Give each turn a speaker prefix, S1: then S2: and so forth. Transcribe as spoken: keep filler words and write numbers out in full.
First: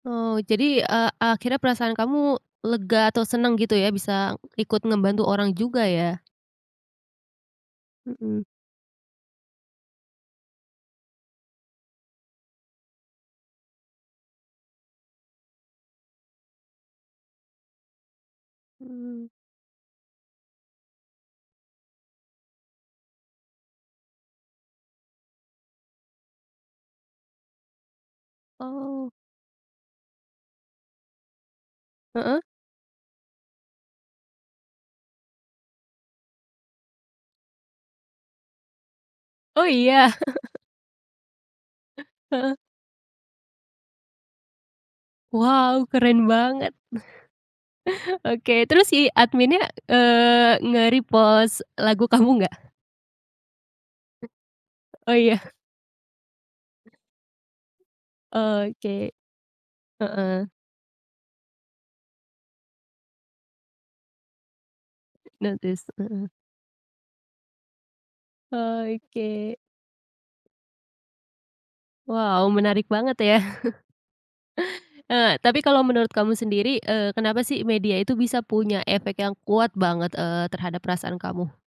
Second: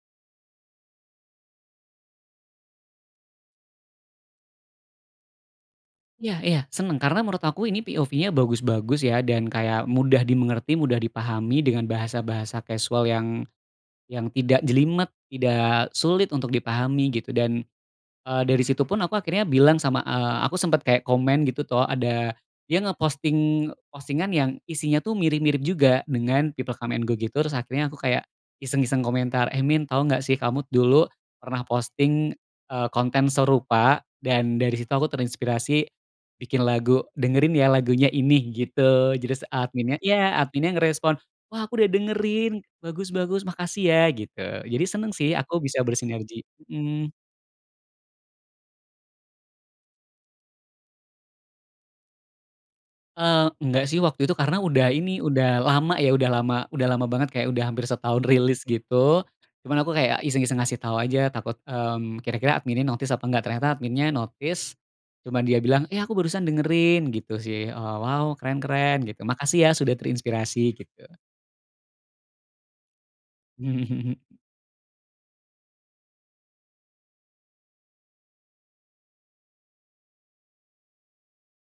S1: Oh, jadi, eee, akhirnya perasaan kamu lega atau seneng gitu ya bisa ikut ngebantu orang juga, ya?
S2: Iya iya, seneng. Karena menurut aku ini POV-nya
S1: Mhm.
S2: bagus-bagus, ya. Dan kayak mudah dimengerti, mudah dipahami dengan bahasa-bahasa kasual yang yang tidak jelimet, tidak sulit untuk dipahami, gitu. Dan, eee, dari situ pun aku
S1: Hmm.
S2: akhirnya bilang sama, eee, aku sempet kayak komen gitu tuh, ada dia nge-posting postingan yang isinya tuh mirip-mirip juga dengan people come and go gitu, terus akhirnya aku kayak iseng-iseng
S1: Oh.
S2: komentar, "Eh, Min, tau nggak sih kamu dulu pernah posting,
S1: Heeh.
S2: eee, konten serupa dan dari situ aku terinspirasi bikin lagu, dengerin ya lagunya ini," gitu. Terus
S1: Oh,
S2: adminnya
S1: iya.
S2: iya, adminnya ngerespon, "Wah, aku udah
S1: Heeh.
S2: dengerin, bagus bagus. Makasih ya," gitu. Jadi seneng sih aku
S1: Wow,
S2: bisa
S1: keren
S2: bersinerji.
S1: banget.
S2: Mhm.
S1: Oke. Terus si adminnya, eee, nge-repost lagu kamu nggak?
S2: Eee, enggak sih waktu itu karena udah
S1: Oh,
S2: ini,
S1: ya.
S2: udah lama ya, udah lama udah lama banget, kayak udah hampir setahun rilis
S1: Oke.
S2: gitu, cuman aku kayak
S1: Heeh.
S2: iseng-iseng ngasih tau aja, takut, mmm, kira-kira adminnya notice apa enggak. Ternyata adminnya notice, cuman dia bilang,
S1: Notice.
S2: "Eh, aku
S1: Heeh.
S2: barusan dengerin, gitu sih. Oh, wow, keren keren," gitu.
S1: Oke.
S2: "Makasih ya, sudah terinspirasi," gitu.
S1: Wow, menarik banget, ya.
S2: Mmm, mhm.
S1: Eee, tapi kalau menurut kamu sendiri, eee, kenapa sih media itu bisa punya efek yang kuat banget, eee, terhadap perasaan kamu?